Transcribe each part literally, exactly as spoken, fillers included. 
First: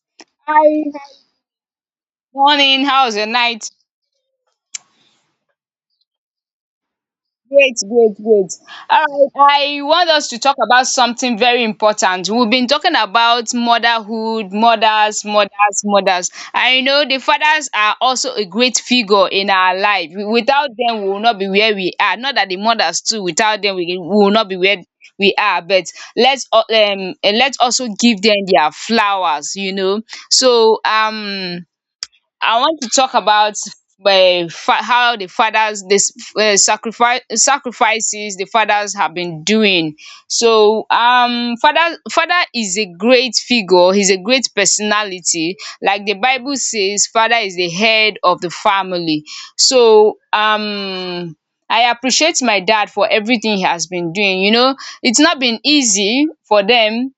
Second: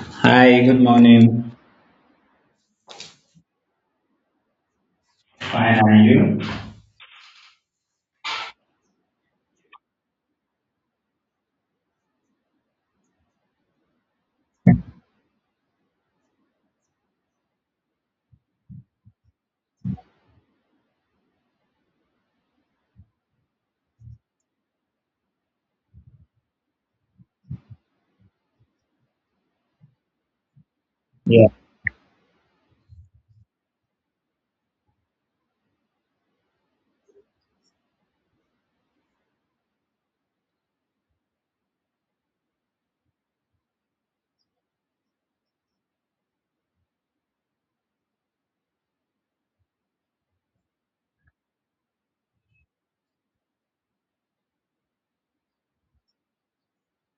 Hi, good Hi. morning. Morning, how's your night? Fine, and you? Great, great, great. All right, I want us to talk about something very important. We've been talking about motherhood, mothers, mothers, mothers. I know the fathers are also a great figure in our life. Without them, we will not be where we are. Not that the mothers too, without them, we we will not be where we are. But let's al- um eh, let's also give them their flowers, you know. So Yeah. um I want to talk about uh, fa- how the fathers this uh, sacrifice sacrifices the fathers have been doing. So um, father father is a great figure. He's a great personality. Like the Bible says, father is the head of the family. So um. I appreciate my dad for everything he has been doing. You know, it's not been easy for them.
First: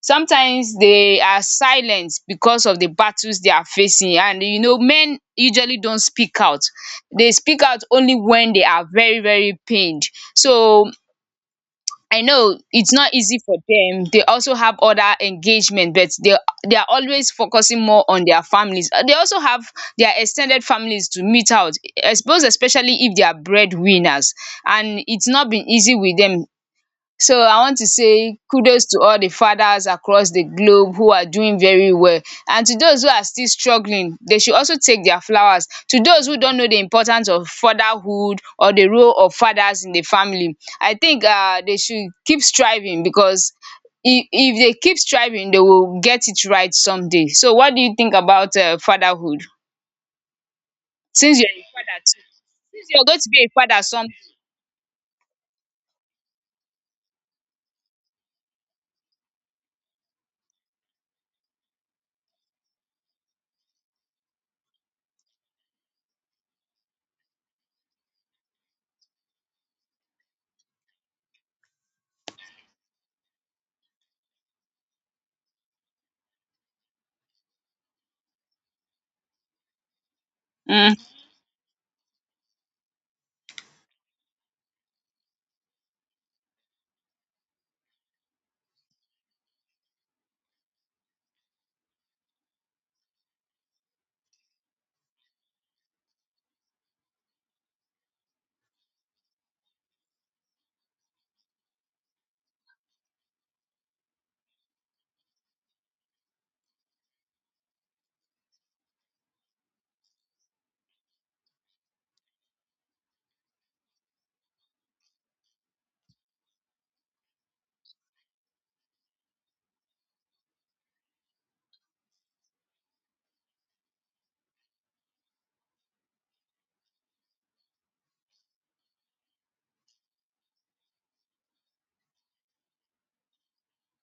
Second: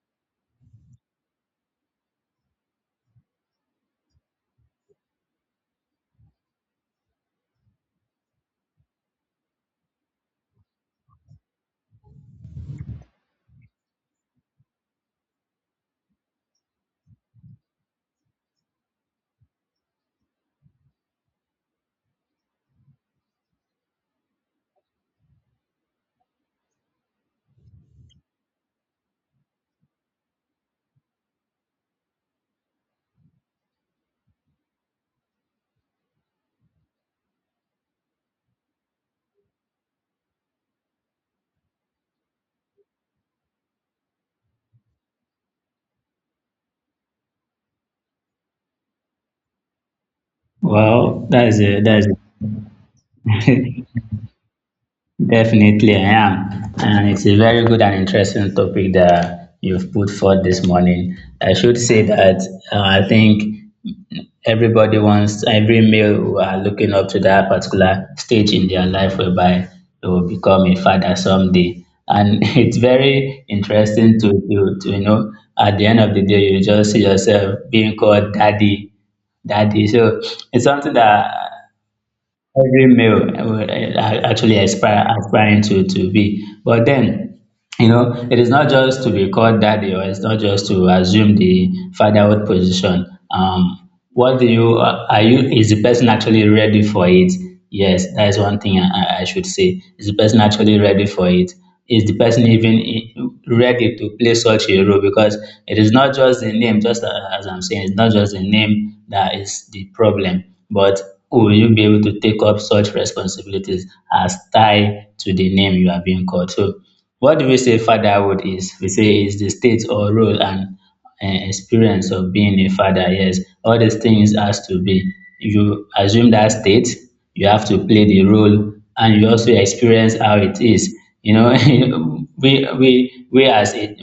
Sometimes they are silent because of the battles they are facing, and you know men usually don't speak out. They speak out only when they are very very pained. So I know it's not easy for them. They also have other engagement, but they they are always focusing more on their families. Uh, they also have their extended families to meet out, I suppose, especially if they are breadwinners, and it's not been easy with them. So I want to say kudos to all the fathers across the globe who are doing very well, and to those who are still struggling they should also take their flowers. To those who don't know the importance of fatherhood or the role of fathers in the family, I think uh they should keep striving, because if if they keep striving, they will get it right someday. So what do you think about um fatherhood, Well, since that you're is a a that father is too, since you're going to be a father a someday Definitely, I am. And it's a very good and interesting topic that you've put forth this morning. I should say that uh, I think everybody wants, every male are looking up to that particular stage in their life whereby they will become a father someday. And it's very interesting to, to, to, you know, at the end of the day, you just see yourself being called daddy daddy. So it's something um that every male would uh, actually aspire aspiring to to be. But then, you know, it is not just to be called daddy or it's not just to assume the fatherhood position. Um what do you, uh, are you, is the person actually ready for it? Yes, that is one thing I, I should say. Is the person actually ready for it? Is the person even i- ready to play such a role? Because it is not just the name, just a- as I'm saying, it's not just the name that is the problem, but will you be able to take up such responsibilities as tied to the name you are being called? So, what do we say fatherhood is? We say it's the state or role and um experience of being a father. Yes, all these things has to be, you assume that state, you have to play the role, and you also experience how it is. You know, we, we, we as a,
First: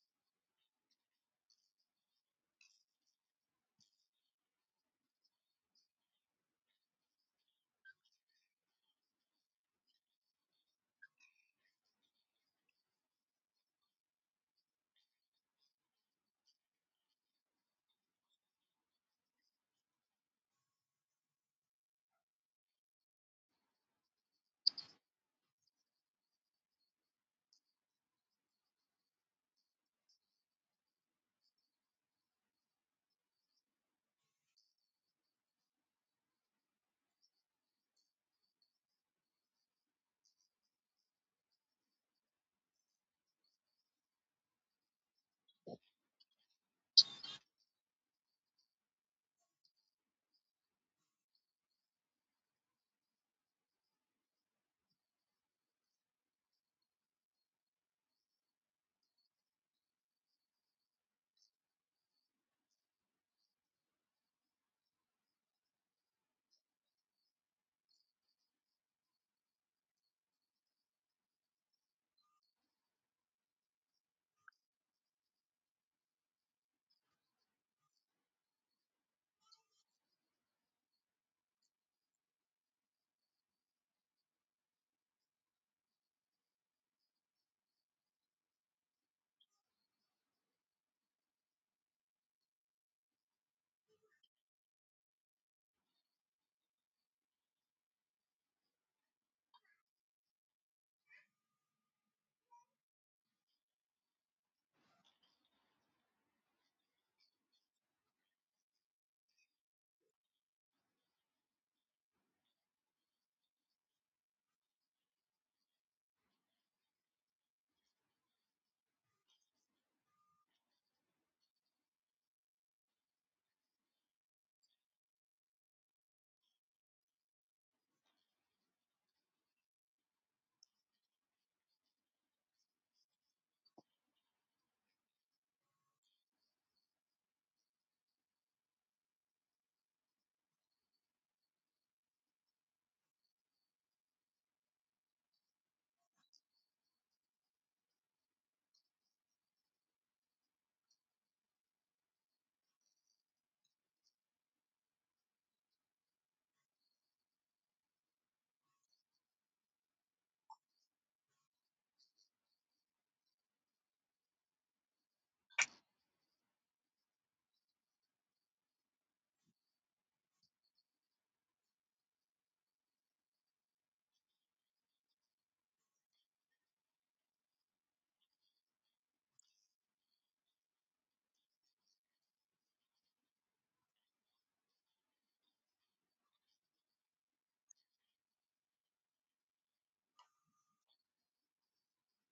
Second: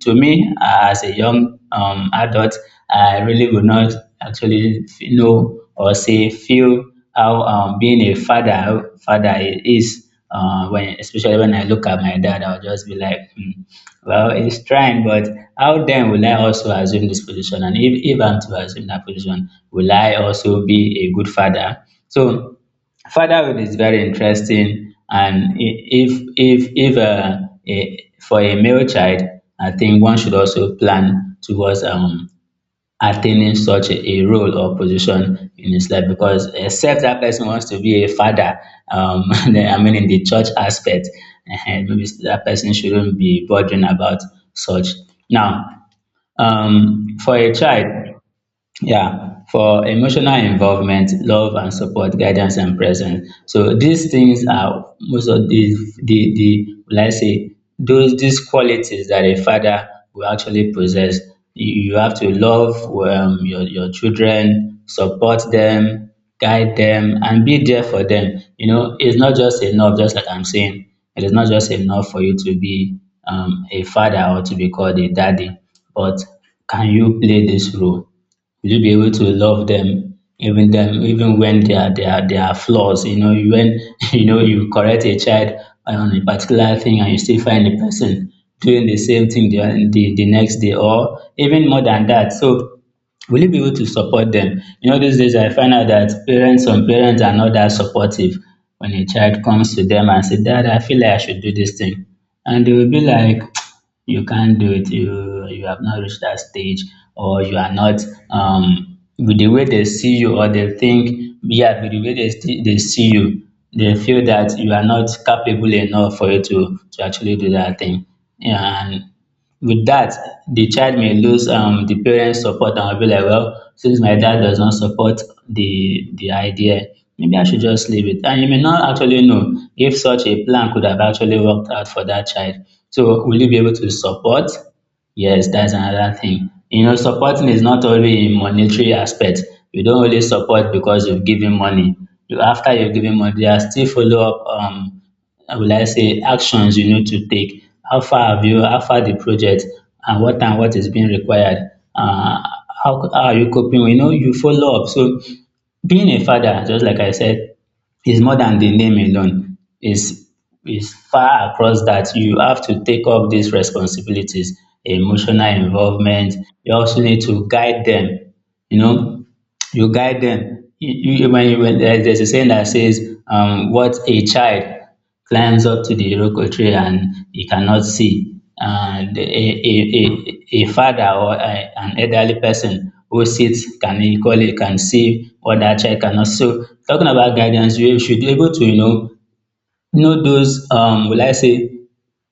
to me, as a young um, adult, I really would not actually know or say feel how um, being a father, father is. Uh, when, especially when I look at my dad, I'll just be like, hmm, "Well, he's trying, but how then will I also assume this position? And if, if I'm to assume that position, will I also be a good father?" So fatherhood is very interesting, and i- if if if uh, a, for a male child, I think one should also plan towards um attaining such a a role or position in his life, because except that person wants to be a father, um, then, I mean in the church aspect, and maybe that person shouldn't be bothering about such. Now, um, for a child, yeah, for emotional involvement, love and support, guidance and presence. So these things are most of the the the let's say those these qualities that a father will actually possess. You, you have to love um, your your children, support them, guide them, and be there for them. You know, it's not just enough. Just like I'm saying, it is not just enough for you to be um, a father or to be called a daddy, but can you play this role? Will you be able to love them even them even when they are they are they are flaws? You know, you- when you know, you correct a child on a particular thing and you still find a person doing the same thing the, the, the next day or even more than that. So will you be able to support them? You know, these days I find out that parents, some parents are not that supportive when a child comes to them and say, "Dad, I feel like I should do this thing." And they will be like, "You can't do it, you you have not reached that stage, or you are not um with the way they see you or they think, yeah, with the way they, see- they see you, they feel that you are not capable enough for you to, to actually do that thing." Yeah, and with that, the child may lose um, the parents' support and will be like, "Well, since my dad does not support the, the idea, maybe I should just leave it." And you may not actually know if such a plan could have actually worked out for that child. So, will you be able to support? Yes, that's another thing. You know, supporting is not only in monetary aspect. You don't only support because you've given money. You, after you've given money, there are still follow up, um, will I say, actions you need to take. How far have you, how far the project, and what and what is being required? Uh, how, how are you coping? You know, you follow up. So, being a father, just like I said, is more than the name alone. Is is far across that. You have to take up these responsibilities, emotional involvement. You also need to guide them. You know, you guide them. You, you, when you, when there's a saying that says, um, "What a child climbs up to the iroko tree and he cannot see, and a, a, a, a father or a, an elderly person who sits can equally can see what that child cannot." So talking about guidance, we should be able to, you know, you know those um will I say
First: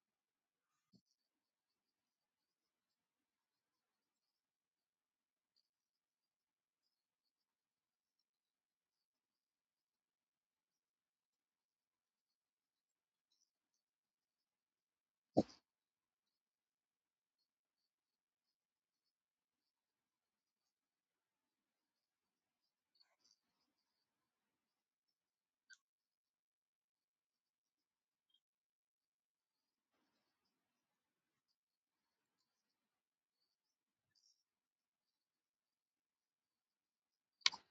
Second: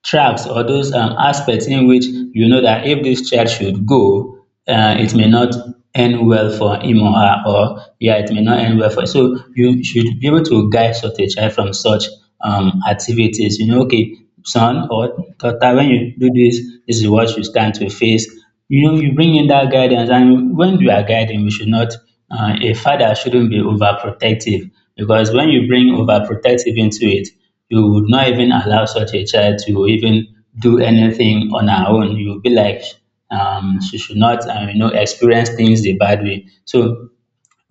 tracks or those um aspects in which you know that if this child should go, uh, it may not end well for him or her, or yeah, it may not end well for. So you should be able to guide such a child from such um activities. You know, okay, son or daughter, when you do this, this is what you stand to face. You know, you bring in that guidance. And when you are guiding, we should not, uh, a father shouldn't be overprotective, because when you bring overprotective into it, you would not even allow such a child to even do anything on her own. You'll be like, um, she should not, uh, you know, experience things the bad way. So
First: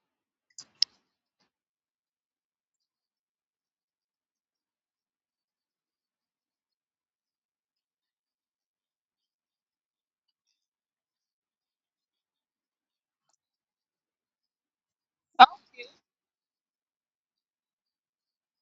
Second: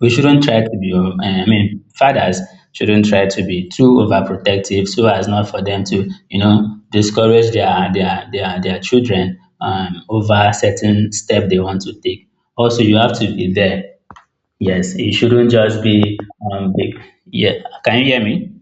we shouldn't try to be, um, eh, I mean, fathers shouldn't try to be too overprotective, so as not for them to, you know, discourage their their their their children um, over certain step they want to take. Also, you have to be there. Yes, it shouldn't just be um, big. Yeah, can you hear me?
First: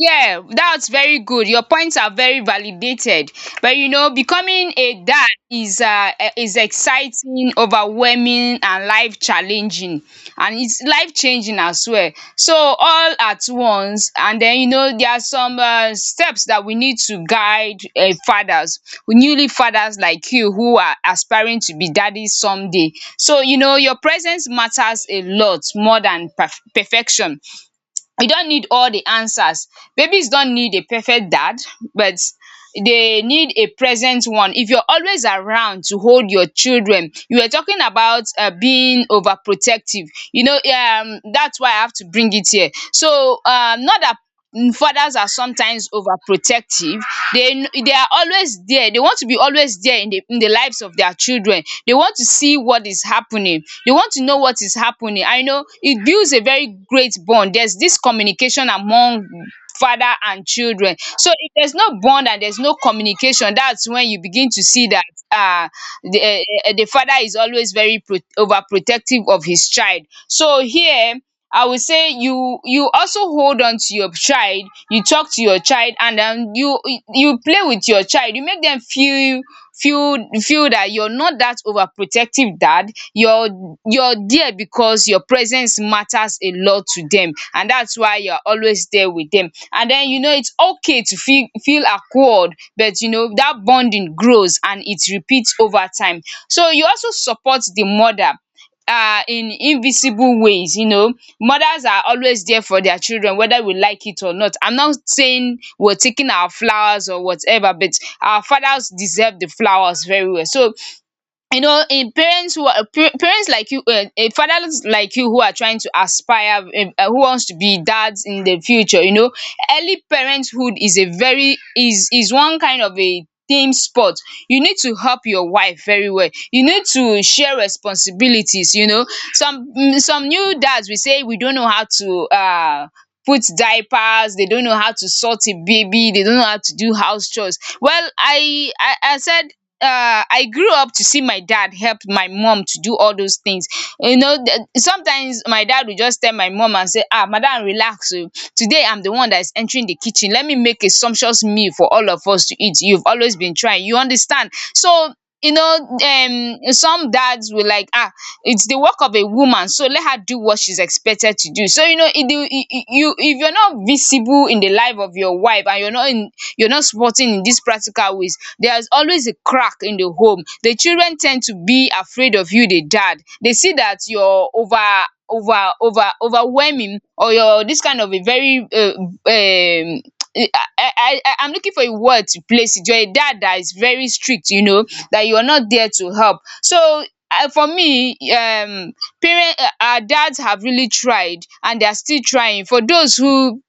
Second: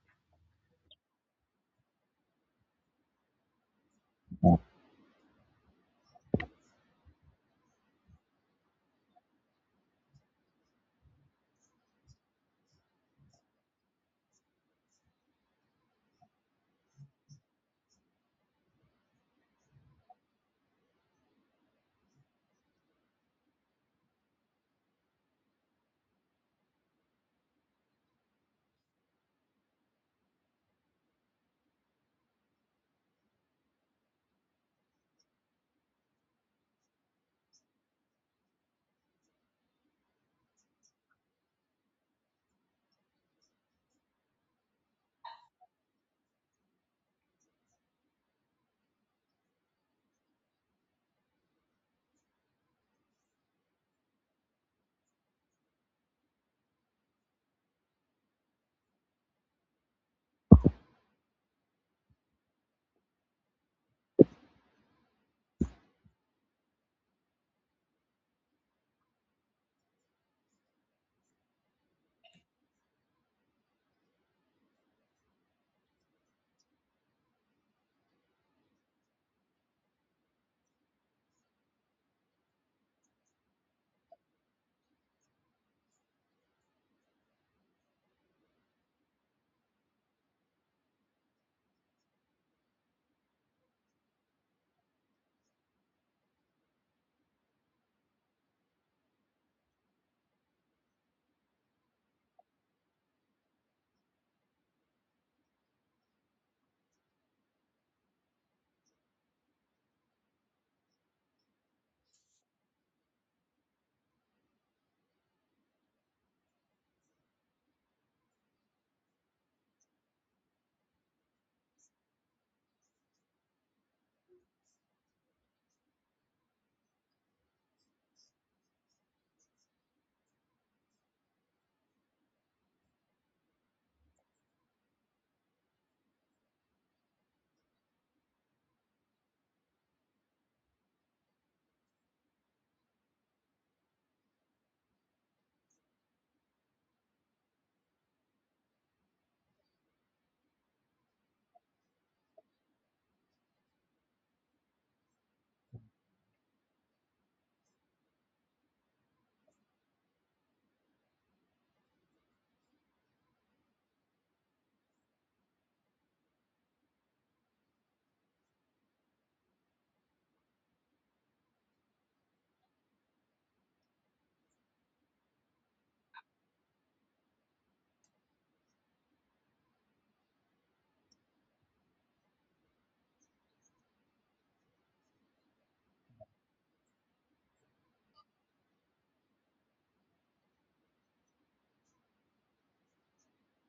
Yeah, that's very good. Your points are very validated. But you know, becoming a dad is uh, e- is exciting, overwhelming, and life challenging, and it's life changing as well. So all at once, and then you know there are some uh, steps that we need to guide uh, fathers, newly fathers like you who are aspiring to be daddies someday. So you know, your presence matters a lot more than perf- perfection. You don't need all the answers. Babies don't need a perfect dad, but they need a present one. If you're always around to hold your children — you were talking about um being overprotective. You know um that's why I have to bring it here. So um not that mm, fathers are sometimes overprotective. They they are always there. They want to be always there in the in the lives of their children. They want to see what is happening. They want to know what is is happening. I know it builds a very great bond. There's this communication among father and children. So if there's no bond and there's no communication, that's when you begin to see that uh, the, eh, eh, the father is always very pro- overprotective of his child. So here, I would say you you also hold on to your child, you talk to your child, and then you you play with your child. You make them feel feel feel that you're not that overprotective dad, you're you're there because your presence matters a lot to them, and that's why you're always there with them. And then you know it's okay to feel feel awkward, but you know that bonding grows and it repeats over time. So you also support the mother uh, in invisible ways. You know mothers are always there for their children whether we like it or not. I'm not saying we're taking our flowers or whatever, but our fathers deserve the flowers very well. So you know, in parents who are pa- parents like you, uh, uh, fathers like you who are trying to aspire, eh, uh, who wants to be dads in the future, you know, early parenthood is a very is is one kind of a team sport. You need to help your wife very well. You need to share responsibilities. You know, some mm, some new dads, we say we don't know how to uh put diapers. They don't know how to sort a baby. They don't know how to do house chores well. I i, I said uh, I grew up to see my dad help my mom to do all those things. You know, th- sometimes my dad would just tell my mom and say, "Ah, madam, relax. Oh. Today I'm the one that is entering the kitchen. Let me make a sumptuous meal for all of us to eat. You've always been trying. You understand?" So you know um some dads will like, ah, it's the work of a woman, so let her do what she's expected to do. So you know, it will, you, if you're not visible in the life of your wife and you're not in, you're not supporting in these practical ways, there's always a crack in the home. The children tend to be afraid of you, the dad. They see that you're over over over overwhelming, or you're this kind of a very uh, um I, I, I, I'm looking for a word to place it. You're a dad that is very strict, you know, that you're not there to help. So, uh, for me, um, parent, uh, our dads have really tried, and they are still trying. For those who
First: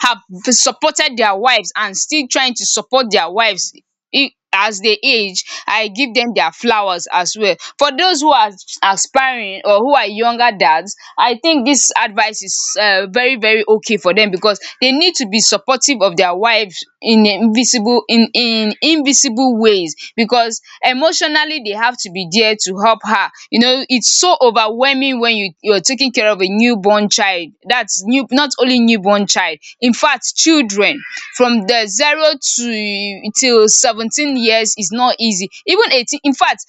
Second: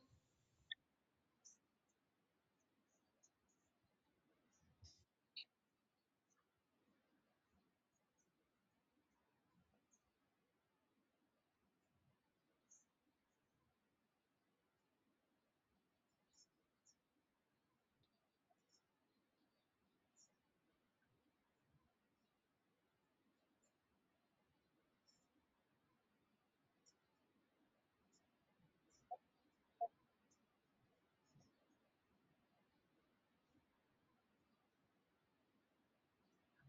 have supported their wives and still trying to support their wives, i- as they age, I give them their flowers as well. For those who are aspiring or who are younger dads, I think this advice is uh, very very okay for them, because they need to be supportive of their wives in invisible in in invisible ways, because emotionally they have to be there to help her. You know, it's so overwhelming when you you're taking care of a newborn child. That's new. Not only newborn child, in fact children from the zero to till seventeen years is not easy. Even eighteen, in fact.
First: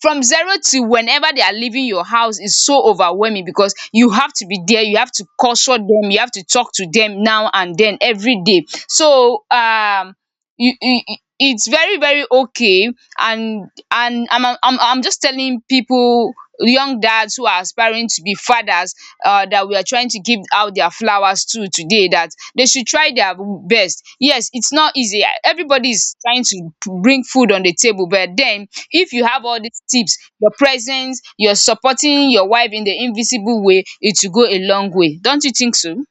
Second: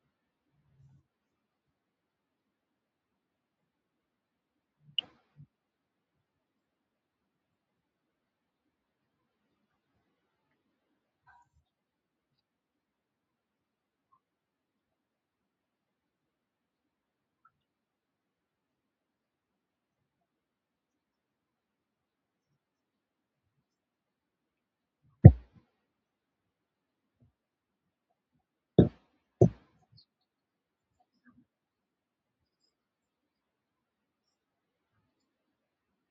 From zero to whenever they are leaving your house is so overwhelming, because you have to be there, you have to culture them, you have to talk to them now and then every day. So um you, you, you- it's very very okay. And and I'm, I'm i'm just telling people, young dads who are aspiring to be fathers, uh, that we are trying to give out their flowers to today, that they should try their best. Yes, it's not easy. Everybody is trying to bring food on the table, but then if you have all these tips, your presence, you're supporting your wife in the invisible way, it will go a long way. Don't you think so?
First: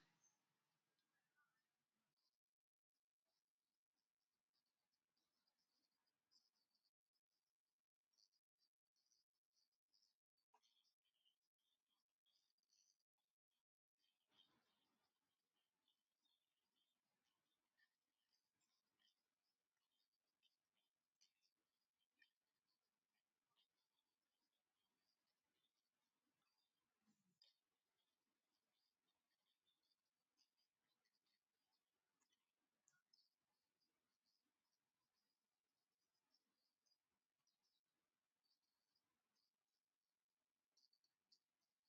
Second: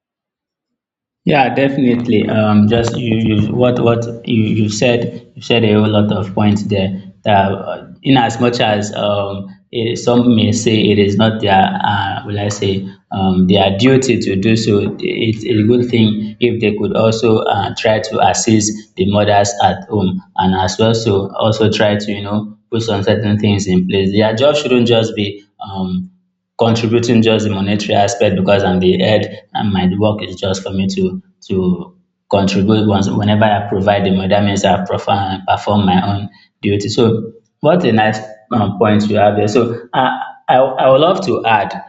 Yeah, definitely. Um, just you, you, what, what you, you said, you said a whole lot of points there. That uh, in as much as um, it, some may say it is not their, uh, will I say, um, their duty to do so. It's a good thing if they could also uh, try to assist the mothers at home, and as well, so also try to, you know, put some certain things in place. Their job shouldn't just be um, contributing just the monetary aspect, because I'm the head and my work is just for me to to contribute once. Whenever I provide the money, that means I perform, perform my own duty. So what a nice um, point you have there. So I, I, I would love to add,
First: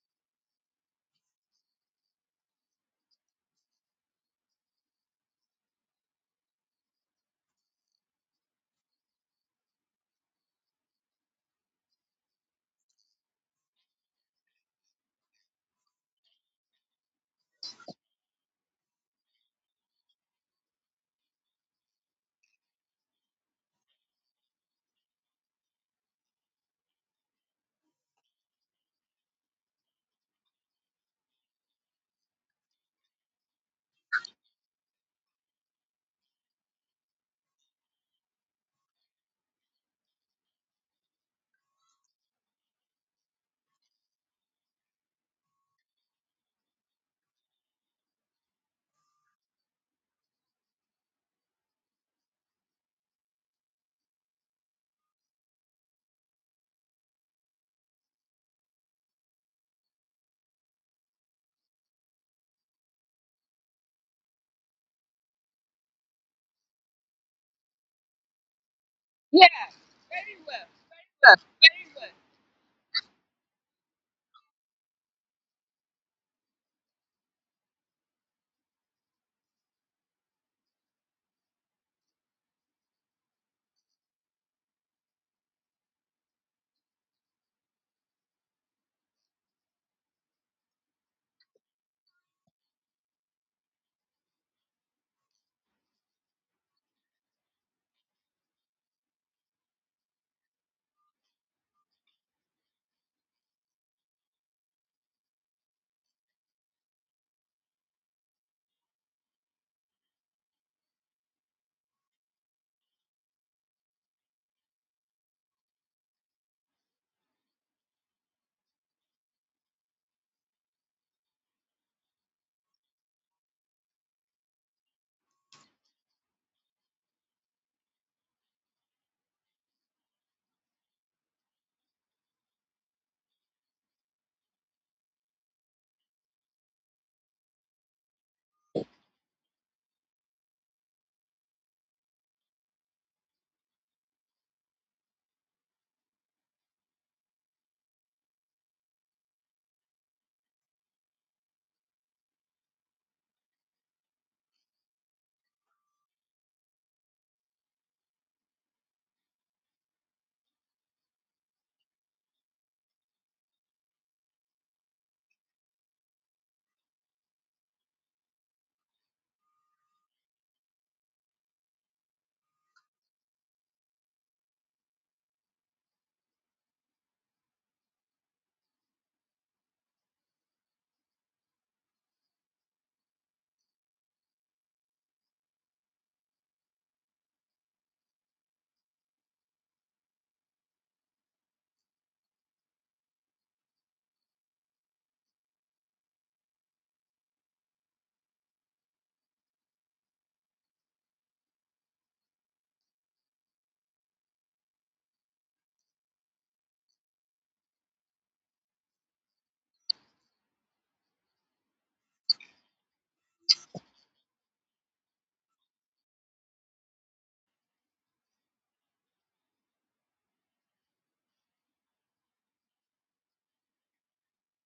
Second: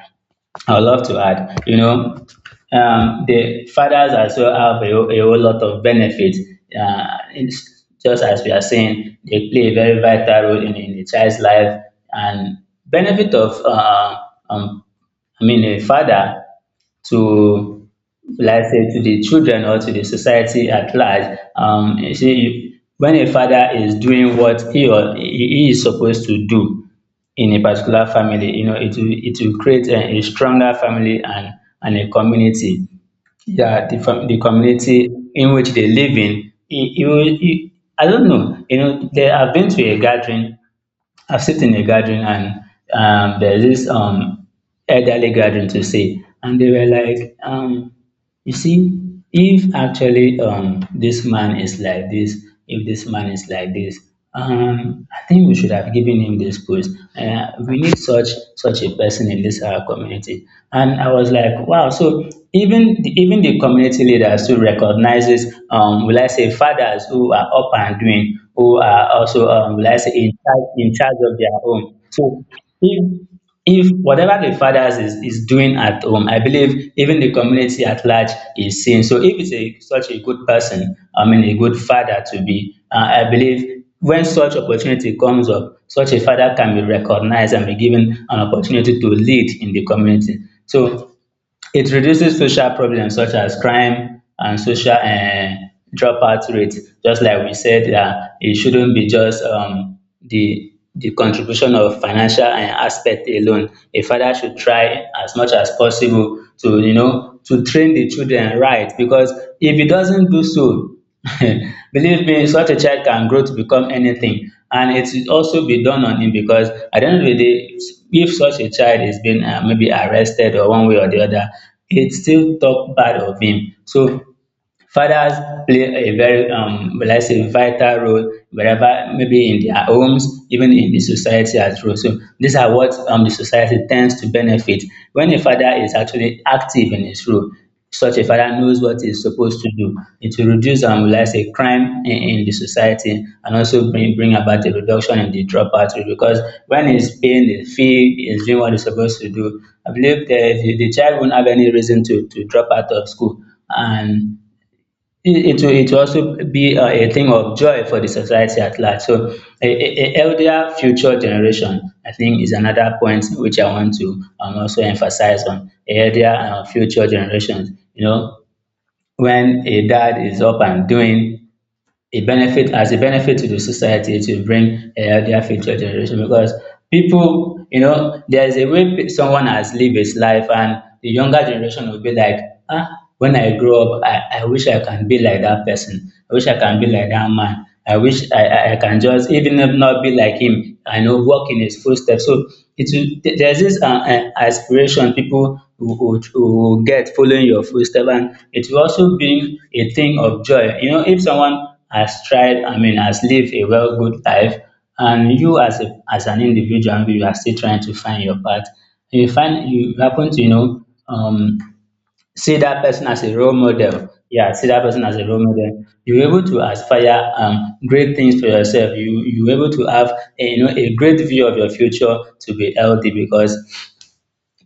I would love to add, you know, um, the fathers as well have a, whole- a whole lot of benefits. Uh, it's just as we are saying, they play a very vital role in, in the child's life. And benefit of, uh, um, I mean, a father to, let's say, to the children or to the society at large. Um, you see, you- when a father is doing what he or he he is supposed to do in a particular family, you know, it will, it will create a, a stronger family and, and a community. Yeah, the, fam- the community in which they live in. It, it will, it, I don't know. You know, they have been to a gathering, I've sit in a gathering, and um, there's this um, elderly gathering to say, and they were like, um, you see, if actually um, this man is like this, if this man is like this, um, I think we should have given him this post. Uh, we need such such a person in this our community. And I was like, wow. So even the, even the community leaders who recognizes, um, will I say, fathers who are up and doing, who are also Yeah. um, let's say in charge in charge of their home. So if if whatever the fathers is, is doing at home, I believe even the community at large is seeing. So if it's a such a good person, I mean a good father to be, uh, I believe when such opportunity comes up, such a father can be recognized and be given an opportunity to lead in the community. So it reduces social problems such as crime and social uh dropout rate. Just like we said, that it shouldn't be just um, the the contribution of financial um aspect alone. A father should try as much as possible to you know to train the children right, because if he doesn't do so, believe me, such a child can grow to become anything, and it should also be done on him, because at the end of the day, if such a child is being um maybe arrested or one way or the other, it still talk bad of him. So fathers play a very, um, let's say, vital role wherever, maybe in their homes, even in the society as well. So these are what um, the society tends to benefit when a father is actually active in his role. Such a father knows what he's supposed to do. It will reduce, um, let's say, crime in, in the society, and also bring, bring about a reduction in the dropout rate, because when he's paying the fee, he's doing what he's supposed to do. I believe the, the, the child won't have any reason to, to drop out of school, and it it will it will also be a a thing of joy for the society at large. So a a a healthier future generation, I think, is another point which I want to um also emphasize on. A healthier um future generation, you know, when a dad is up and doing, a benefit as a benefit to the society, it will bring a healthier future generation, because people you know there is a way pe- someone has lived his life, and the younger generation will be like, ah, when I grow up, i i wish I can be like that person, I wish I can be like that man, I wish I, I, can just, even if not be like him, I know walk in his footsteps. So it will, th- there's this uh, uh, aspiration, people who, who, who get following your footsteps, and it will also bring a thing of joy. You know, if someone has tried, I mean, has lived a well good life, and you as a, as an individual, you are still trying to find your path. You find you happen to you know um, see that person as a role model. Yeah, see that person as a role model. You're able to aspire um, great things for yourself. You you're able to have a, you know a great view of your future to be healthy, because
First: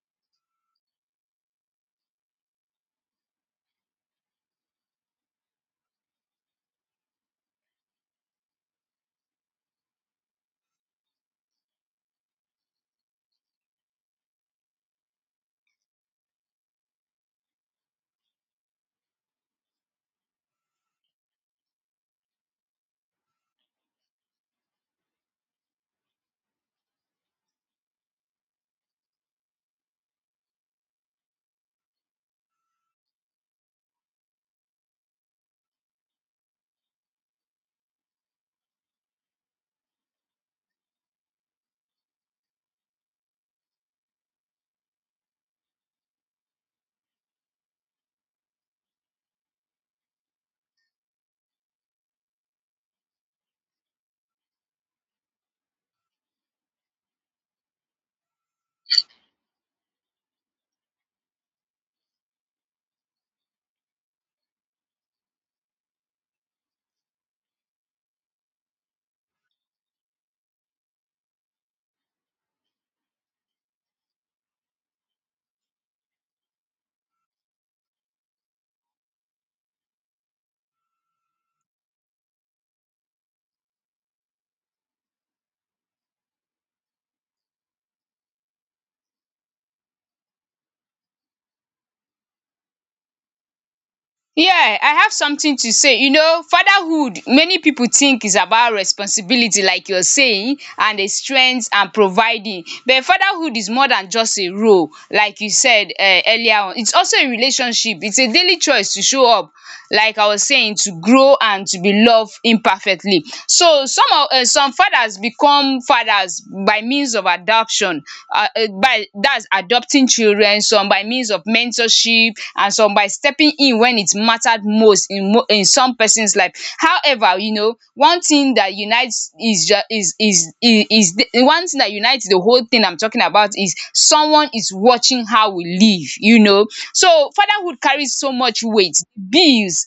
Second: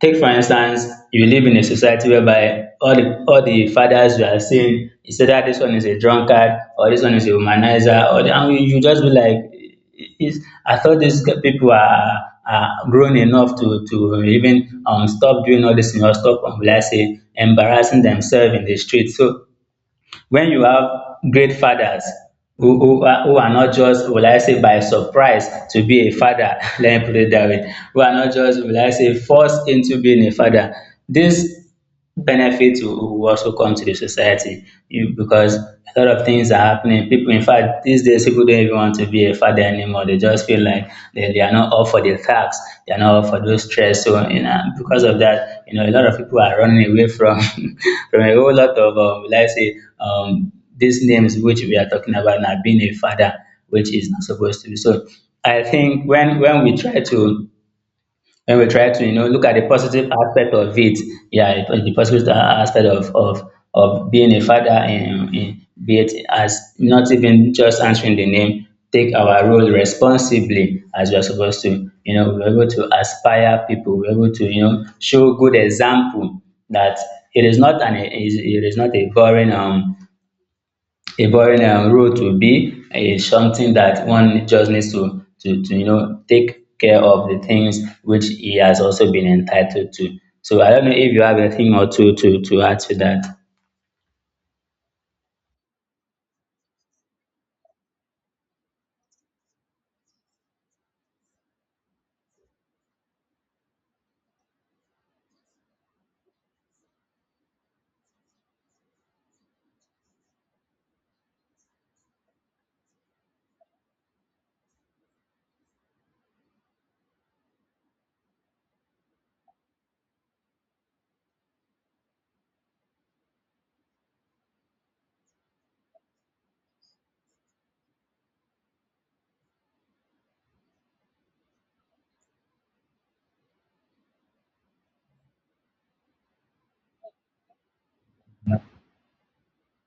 take for instance, you live in a society whereby all the all the fathers you are seeing is either this one is a drunkard or this one is a womanizer or the, and you, you just be like, is I thought these g- people are are grown enough to to even um stop doing all this thing or stop um will I say embarrassing themselves in the street. So when you have great fathers who, who, are, who are not just, will I say, by surprise to be a father, let me put it that way, who are not just, will I say, forced into being a father, this benefit will, will also come to the society you, because a lot of things are happening. People, in fact, these days, people don't even want to be a father anymore. They just feel like they, they are not up for the tax. They are not up for those stress. So, you know, because of that, you know, a lot of people are running away from from a whole lot of, um, let's say, um, these names which we are talking about now, being a father, which is not supposed to be. So, I think when when we try to, when we try to you know look at the positive aspect of it, yeah, the the positive a- aspect of of of being a father, and in be it as not even just answering the name, take our role responsibly as we are supposed to. You know, we're able to aspire people, we're able to you know show good example that it is not an it is, it is not a boring um a avoid um road will be, is something that one just needs to, to, to you know, take care of the things which he has also been entitled to. So I don't know if you have a thing or two to, to add to that. Yeah, I have something to say. You know, fatherhood, many people think, is about responsibility like you're saying, and the strength and providing. But fatherhood is more than just a role, like you said um earlier on. It's also a relationship. It's a daily choice to show up, like I was saying, to grow and to be loved imperfectly. So some of um some fathers become fathers by means of adoption, um by, that's, adopting children, some by means of mentorship, and some by stepping in when it mattered most most in mo in some person's life. However, you know, one thing that unites is ju is is is is the, one thing that unites the whole thing I'm talking about, is someone is watching how we live, you know. So fatherhood carries so much weight. Bills,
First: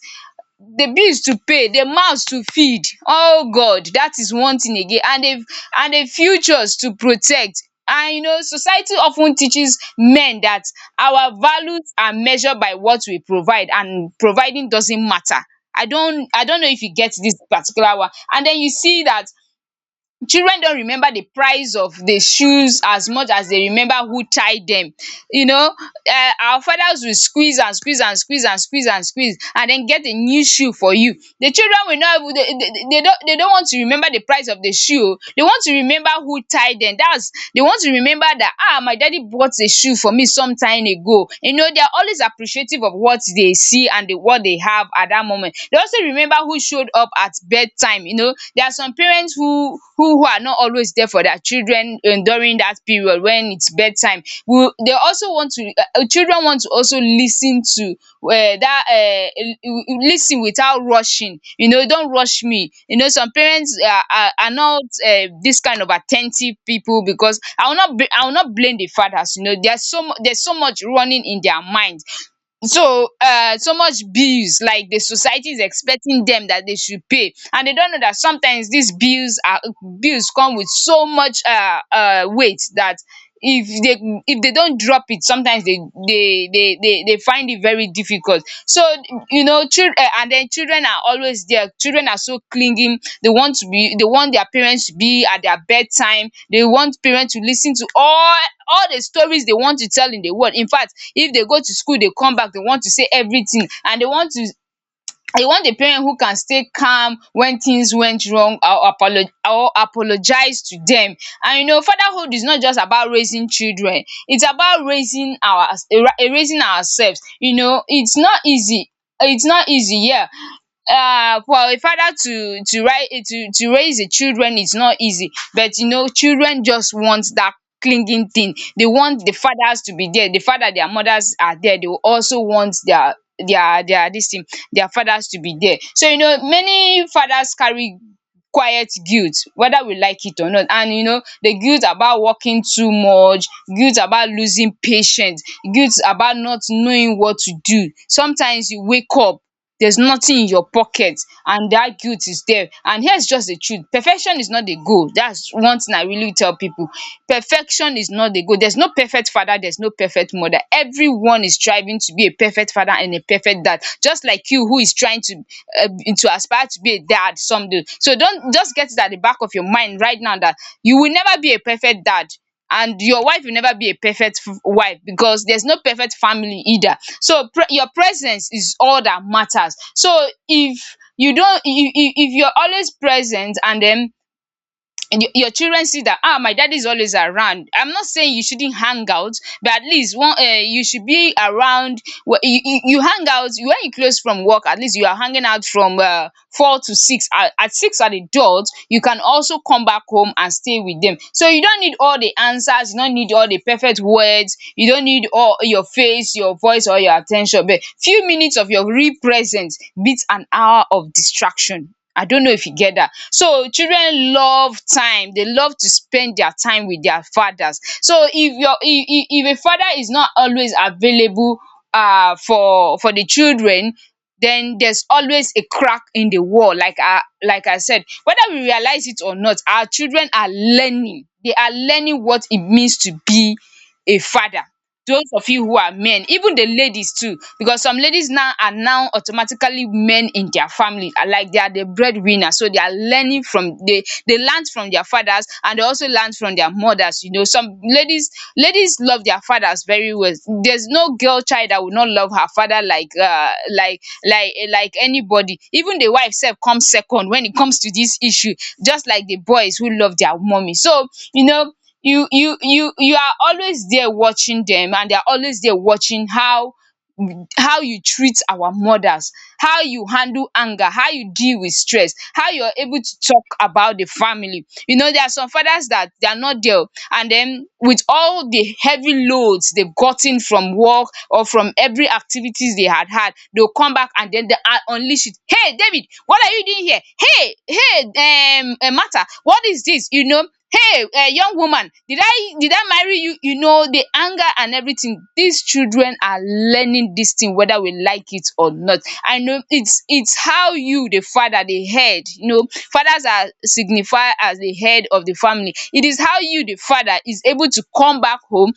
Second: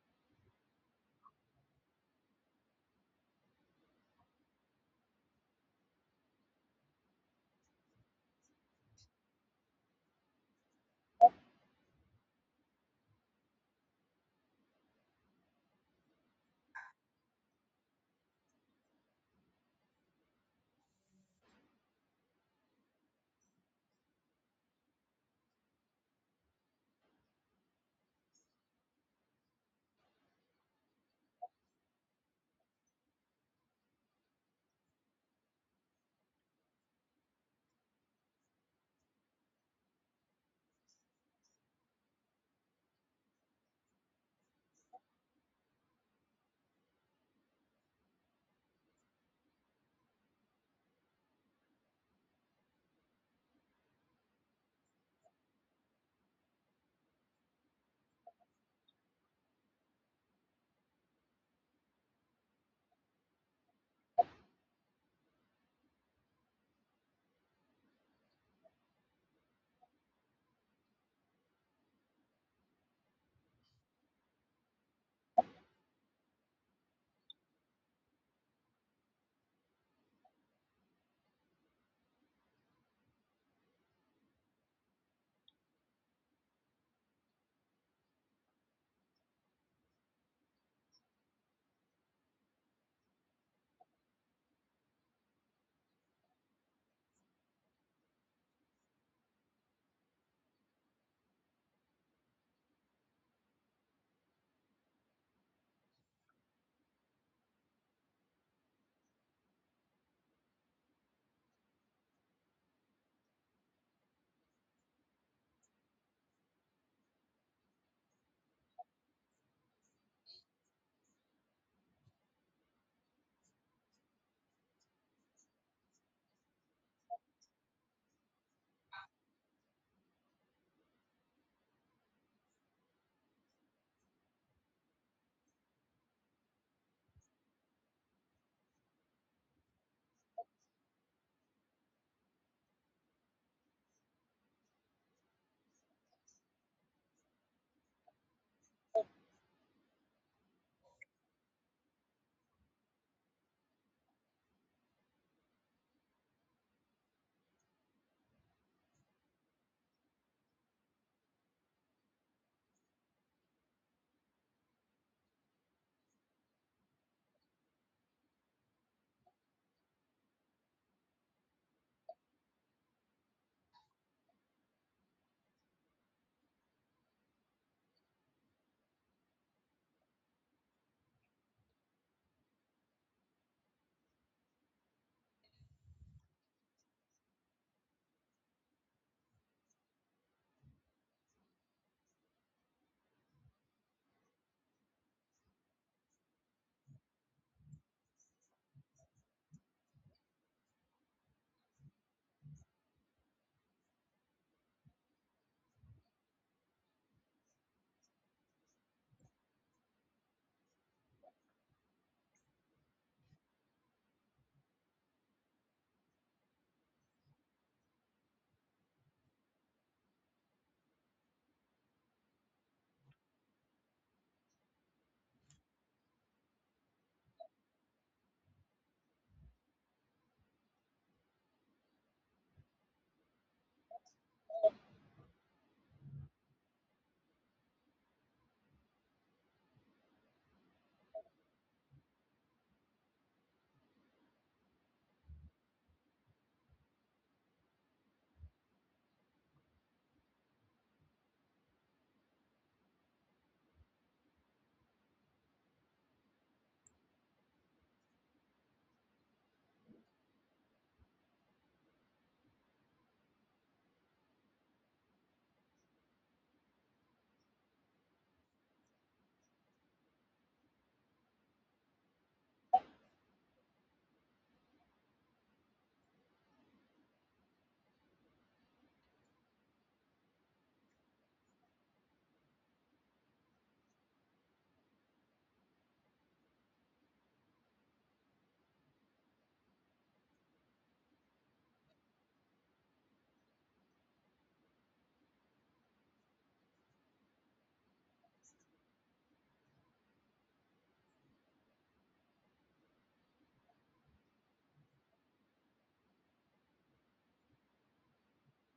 the bills to pay, the mouths to feed. Oh God, that is one thing again. And the and the futures to protect. And you know society of ten teaches men that our values are measured by what we provide, and providing doesn't matter. I don't I don't know if you get dis particular one. And den you see dat children don't remember the price of the shoes as much as they remember who tied them. You know, um our fathers will squeeze and squeeze and squeeze and squeeze and squeeze, and then get a new shoe for you. The children will not even, they they they don't they don't want to remember the price of the shoe. They want to remember who tied them. That's, they want to remember that ah, my daddy bought a shoe for me some time ago. You know, they are always appreciative of what they see and the what they have at that moment. They also remember remember who showed up at bedtime. You know, there are some parents who who who are not always there for their children um during that period when it's bedtime. We, they also want to, um children want to also lis ten to, um that um lis ten without rushing. You know, don't rush me. You know, some parents are are are not um this kind of at ten tive people, because I will not bl- I will not blame the fathers. You know, there's so much, there's so much running in their mind. So um so much bills, like the society is expecting them that they should pay, and they don't know that sometimes these bills are, bills come with so much uh uh weight that if they if they don't drop it, sometimes they, they they they they find it very difficult. So you know, children, eh, and then children are always there, children are so clinging. They want to be, they want their parents to be at their bedtime. They want parents to listen to all all the stories they want to tell in the world. In fact, if they go to school, they come back, they want to say everything, and they want to, I want a parent who can stay calm when things went wrong, or apolo or apologize to them. And you know, fatherhood is not just about raising children, it's about raising our, raising ourselves. You know, it's not easy, it's not easy, yeah. Um for a father to to rai to to raise the children is not easy, but you know, children just want that clinging thing. They want the fathers to be there, the father, their mothers are there, they will also want their, their their this thing, their fathers to be there. So you know, many fathers carry quiet guilt, whether we like it or not. And you know, the guilt about working too much, guilt about losing patience, guilt about not knowing what to do. Sometimes you wake up, there's nothing in your pocket, and that guilt is there. And here's just the truth: perfection is not the goal. That's one thing I really tell people. Perfection is not the goal. There's no perfect father, there's no perfect mother. Everyone one is striving to be a perfect father and a perfect dad, just like you, who is trying to uh, to aspire to be a dad someday. So don't just get it at the back of your mind right now, that you will never be a perfect dad, and your wife will never be a perfect f- wife, because there's no perfect family either. So pre- your presence is all that matters. So if you don't, if, if if you're always present, and then, and your your children see that, ah, my daddy is always around. I'm not saying you shouldn't hang out, but at least one, uh, you should be around. Wh- you, you, you hang out when you close from work. At least you are hanging out from uh, four to six, at, at six at adults, you can also come back home and stay with them. So you don't need all the answers, you don't need all the perfect words, you don't need all your face, your voice or your attention. But few minutes of your real presence beats an hour of distraction. I don't know if you get that. So children love time. They love to spend their time with their fathers. So if your if, if if a father is not always available uh for for the children, then there's always a crack in the wall. Like I like I said, whether we realize it or not, our children are learning. They are learning what it means to be a father. Those of you who are men, even the ladies too, because some ladies now are now automatically men in their family, are like they are the breadwinner. So they are learning from, they they learned from their fathers, and they also learned from their mothers. You know, some ladies, ladies love their fathers very well. There's no girl child that will not love her father, like uh like like eh, like anybody. Even the wife self comes second when it comes to this issue, just like the boys who love their mommy. So you know, you you you you are always there watching them, and they are always there watching how how you treat our mothers, how you handle anger, how you deal with stress, how you're able to talk about the family. You know, there are some fathers that they are not there, and then with all the heavy loads they've gotten from work or from every activities they had had, they'll come back and then they are unleash it. Hey David, what are you doing here? Hey, hey, um eh, Martha, what is this? You know, hey, um young woman, did i did I marry you? You know, the anger and everything, these children are learning this thing, whether we like it or not. I know it's it's how you, the father, the head. You know, fathers are signified as the head of the family. It is how you the father is able to come back home,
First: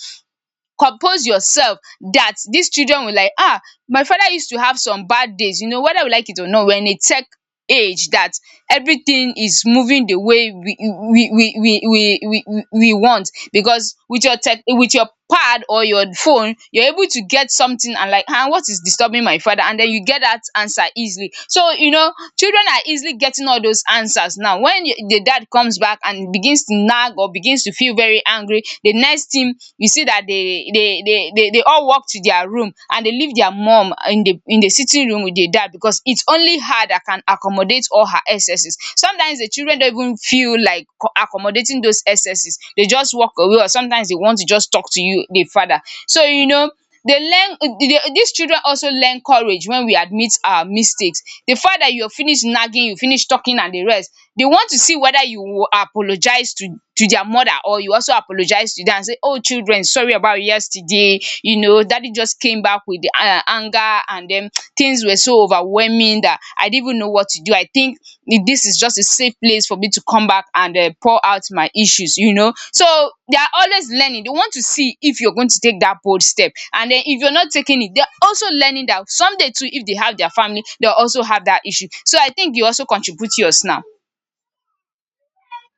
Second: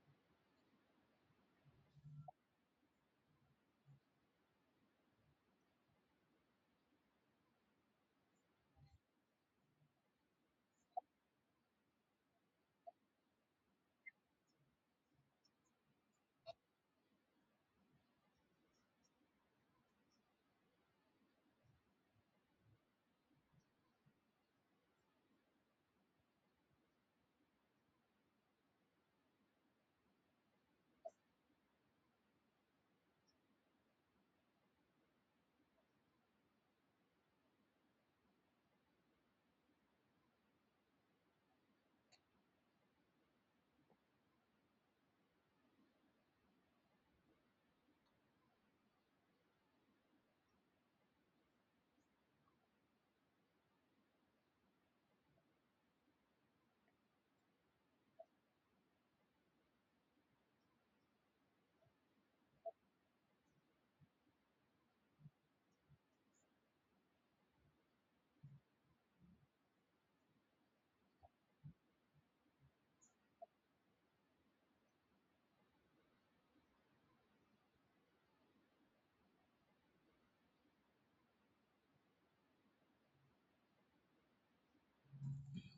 compose yourself, that these children will like, ah, my father used to have some bad days. You know, whether we like it or not, when a tech age, that everything is moving the way we we we we we we we we want. Because with your tech, with your pad or your phone, you're able to get something, and like, ah, what is disturbing my father? And then you get that answer easily. So you know, children are easily getting all those answers now. When y- the dad comes back and begins to nag or begins to feel very angry, the next thing you see that they they they they, they all walk to their room, and and dey leave their mom in the, in the sitting room with their dad, because it's only her that can accommodate all her excesses. Sometimes the children don't even feel like co- accommodating those excesses. They just walk away, or sometimes they want to just talk to you, the father. So you know, they learn uh, they, these children also learn courage when we admit our mistakes. The fact that you finish nagging, you finish talking, and the rest, they want to see whether you will apologize to to their mother, or you also apologize to them and say, oh children, sorry about yesterday, you know, daddy just came back with um anger, and then things were so overwhelming that I didn't even know what to do. I think this is just a safe place for me to come back and um pour out my issues. You know, so they are always learning. They want to see if you're going to take that bold step, and then if you're not taking it, they're also learning that someday too, if they have their family, they'll also have that issue. So I think you also contribute yours now.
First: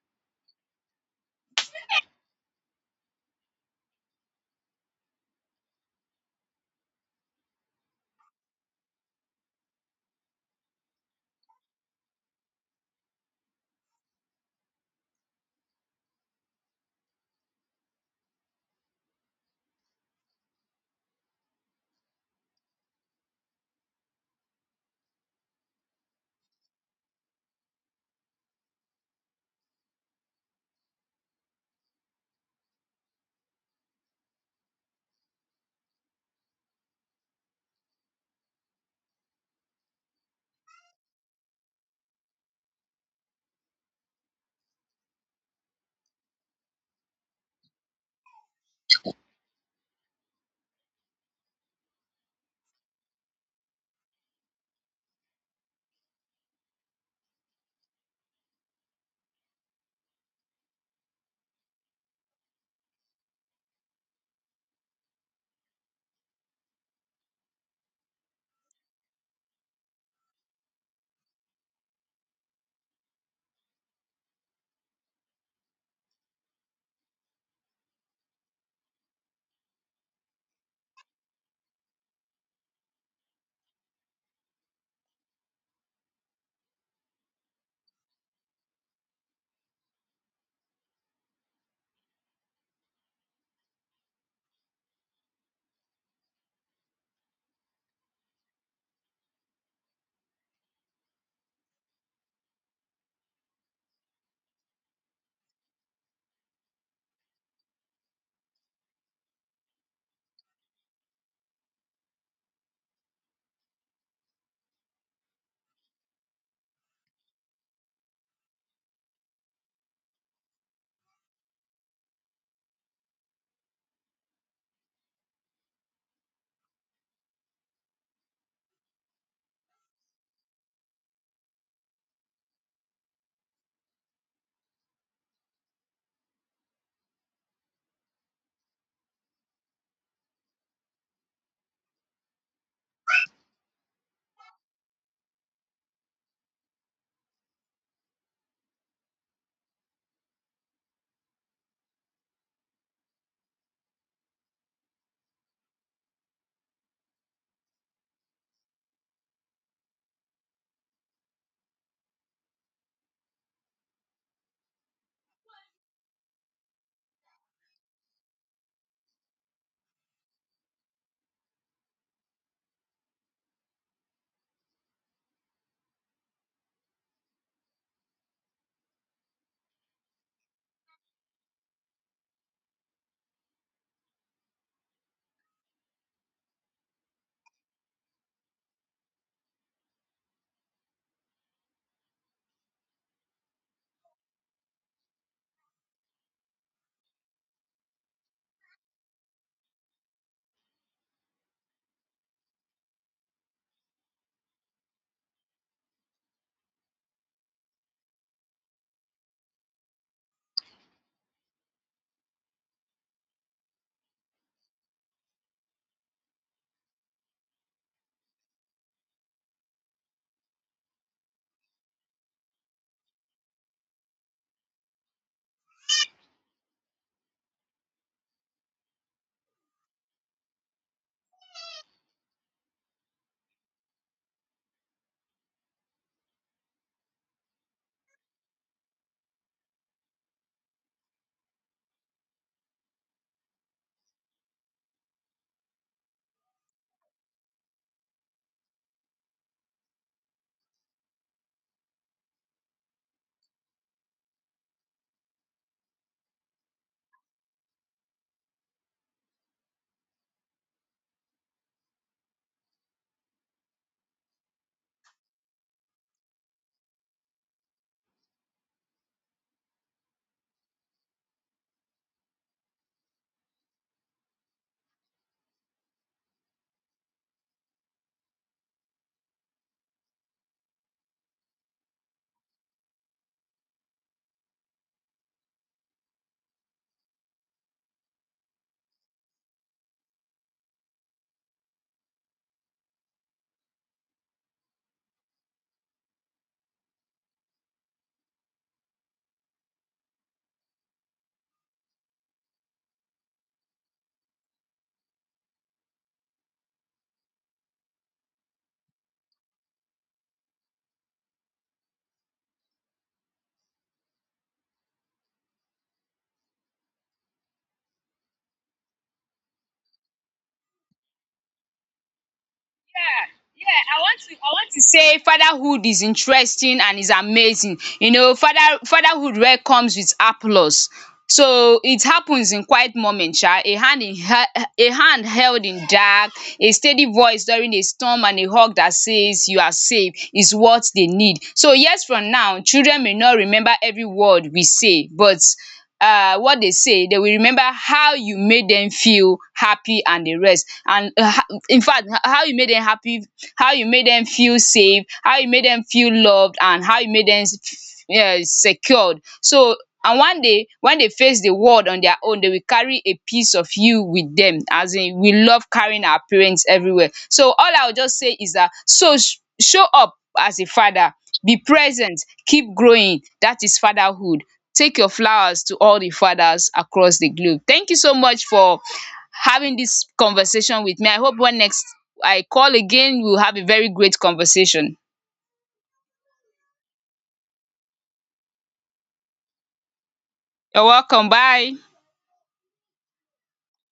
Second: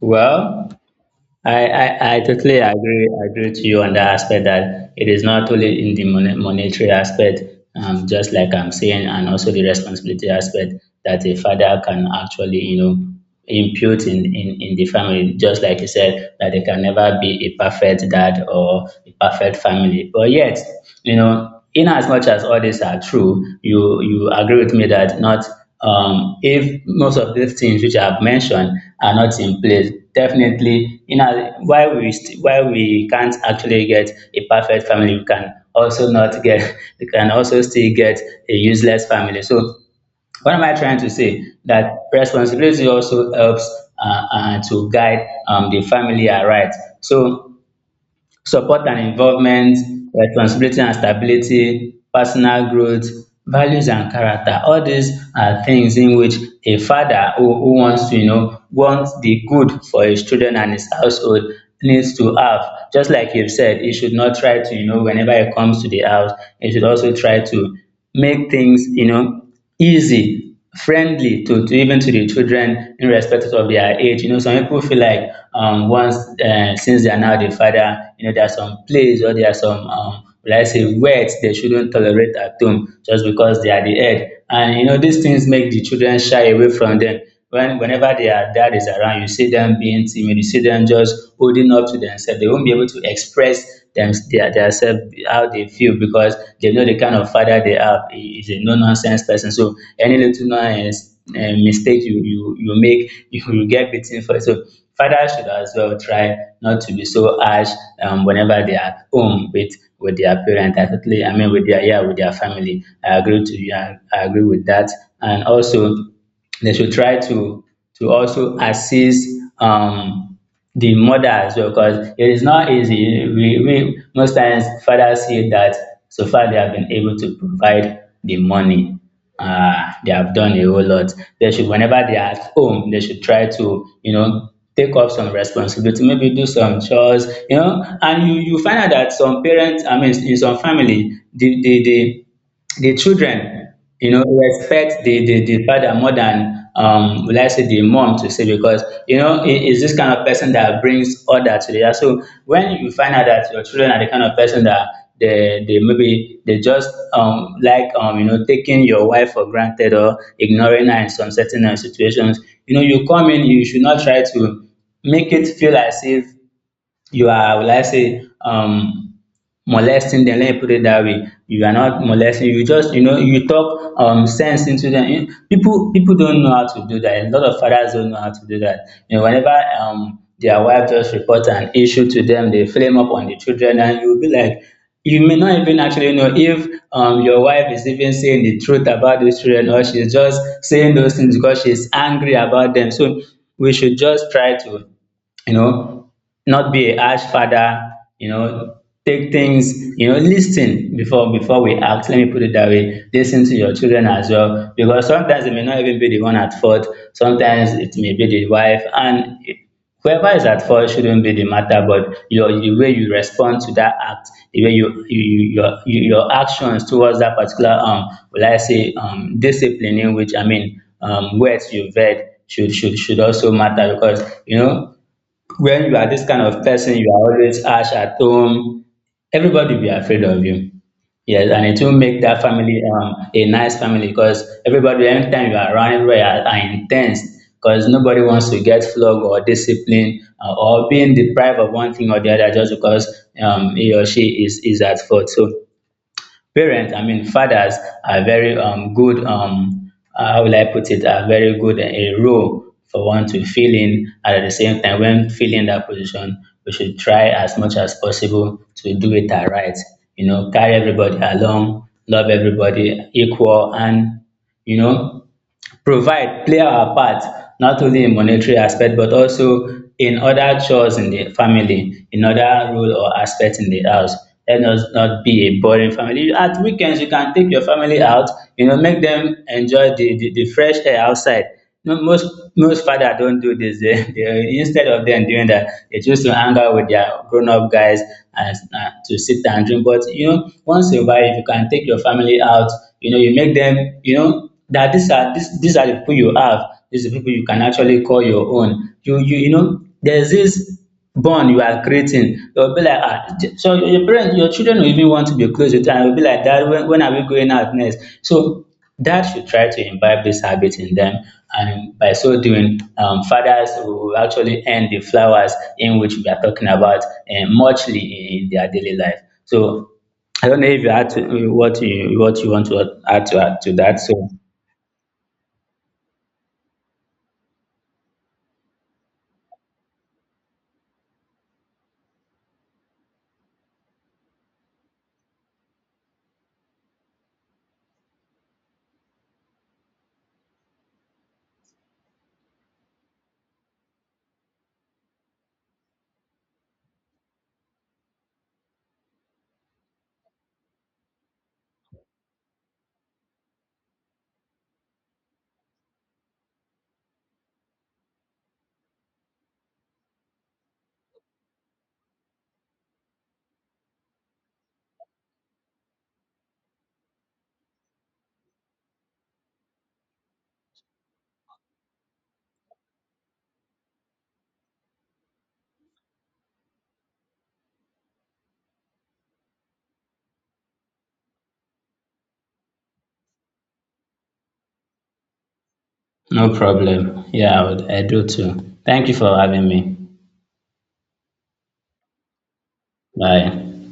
Well, I, I, I totally agree agree with you on that aspect, that it is not only in the mon- monetary aspect, um, just like I'm saying, and also the responsibility aspect that a father can actually, you know, impute in, in, in the family. Just like you said, that they can never be a perfect dad or a perfect family. But yet, you know, in as much as all these are true, you you agree with me that not, um, if most of these things which I've mentioned are not in place, definitely, you know, while we st- while we can't actually get a perfect family, we can also not get, we can also still get a useless family. So what am I trying to say? That responsibility also helps uh, uh, to guide um, the family aright. So support and involvement, responsibility and stability, personal growth, values and character. All these are things in which a father who, who wants to, you know, wants the good for his children and his household needs to have. Just like you've said, he should not try to, you know, whenever he comes to the house, he should also try to make things, you know, easy friendly to, to even to the children, irrespective of their age. you know some people feel like um once, uh, since they are now the father, you know there are some plays or there are some um like I say words they shouldn't tolerate at home, just because they are the head, and you know these things make the children shy away from them. When whenever their dad is around, you see them being timid, you see them just holding up to themselves. They won't be able to express them their, their self how they feel, because they know the kind of father they have. He is a no nonsense person. So any little nonsense uh, mistake you you you make, you will get beaten for it. So fathers should as well try not to be so harsh, um, whenever they are at home with with their parent. I totally, I mean, with their, yeah, with their family. I agree to you. I, I agree with that. And also they should try to to also assist, um, the mother as well, because it is not easy. We, we most times fathers say that so far they have been able to provide the money. Uh, they have done a whole lot. They should, whenever they are at home, they should try to, you know take up some responsibility, maybe do some chores, you know. And you you find out that some parents, I mean, in some family, the the the the children you know, respect the, the, the father more than, um, will I say the mom to say, because, you know, it is this kind of person that brings order to the house. So when you find out that your children are the kind of person that they, they maybe they just um, like, um, you know, taking your wife for granted or ignoring her in some certain uh, situations, you know, you come in, you should not try to make it feel as if you are will I say um molesting them. Let me put it that way, you are not molesting, you just you know you talk um sense into them. You- people people don't know how to do that. A lot of fathers don't know how to do that. You know, whenever um their wife just report an issue to them, they flame up on the children, and you'll be like, you may not even actually know if, um, your wife is even saying the truth about these children, or she's just saying those things because she's angry about them. So we should just try to, you know, not be a harsh father, you know, take things, you know, listen before before we act. Let me put it that way. Listen to your children as well, because sometimes it may not even be the one at fault. Sometimes it may be the wife, and whoever is at fault shouldn't be the matter, but your the way you respond to that act, the way you, you your your actions towards that particular, um will I say, um discipline in which, I mean, um words you've heard, should should should also matter, because you know when you are this kind of person, you are always harsh at home, everybody will be afraid of you. Yes, and it will make that family, um, a nice family, because everybody, anytime you are around, everybody are, are intense, because nobody wants to get flogged or disciplined, uh, or being deprived of one thing or the other, just because, um, he or she is, is at fault. So parents, I mean fathers, are very, um, good, um, uh, how will I put it, are very good in a role for one to fill in. And at the same time, when filling that position, we should try as much as possible to do it right. You know, carry everybody along, love everybody equal, and you know provide play our part, not only in monetary aspect, but also in other chores in the family, in other role or aspect in the house. Let us not be a boring family. At weekends, you can take your family out, you know, make them enjoy the the, the fresh air outside. No, most most father don't do this. They, they instead of them doing that, they choose to hang out with their grown-up guys, and, uh, to sit and drink. But you know once in a while, if you can take your family out, you know, you make them you know that these are these, these are the people you have, these are the people you can actually call your own. You you you know, there's this bond you are creating. You'll be like, ah, so your parents, your children will even want to be close with you, and you'll be like, Dad, when, when are we going out next? So dad should try to imbibe this habit in them, and by so doing, um, fathers will actually end the flowers in which we are talking about and muchly in in their daily life. So I don't know if you add to, what you what you want to add to add Yeah, to yeah. that. I want So to I want to say fatherhood is interesting and is amazing. You know, father fatherhood where comes with applause. So it happens in quiet moment, sha. A hand in he- a hand held in dark, a steady voice during a storm, and a hug that says you are safe, is what they need. So years from now, children may not remember every word we say, but uh what they say they will remember how you made them feel happy and the rest, and infact how you made them happy, how you made them feel safe, how you made them feel loved, and how you made them um secured. So, and one day, when they face the world on their own, they will carry a piece of you with them. As in, we love carrying our parents everywhere. So all I will just say is that, so sh- show up as a father, be present, keep growing. That is fatherhood. Take your flowers to all the fathers across the globe. Thank you so much for having this conversation with me. I hope when next I call again, we'll have a very great conversation. no problem. Yeah, I would. I do too. Thank you for having me. You're welcome. Bye. Bye.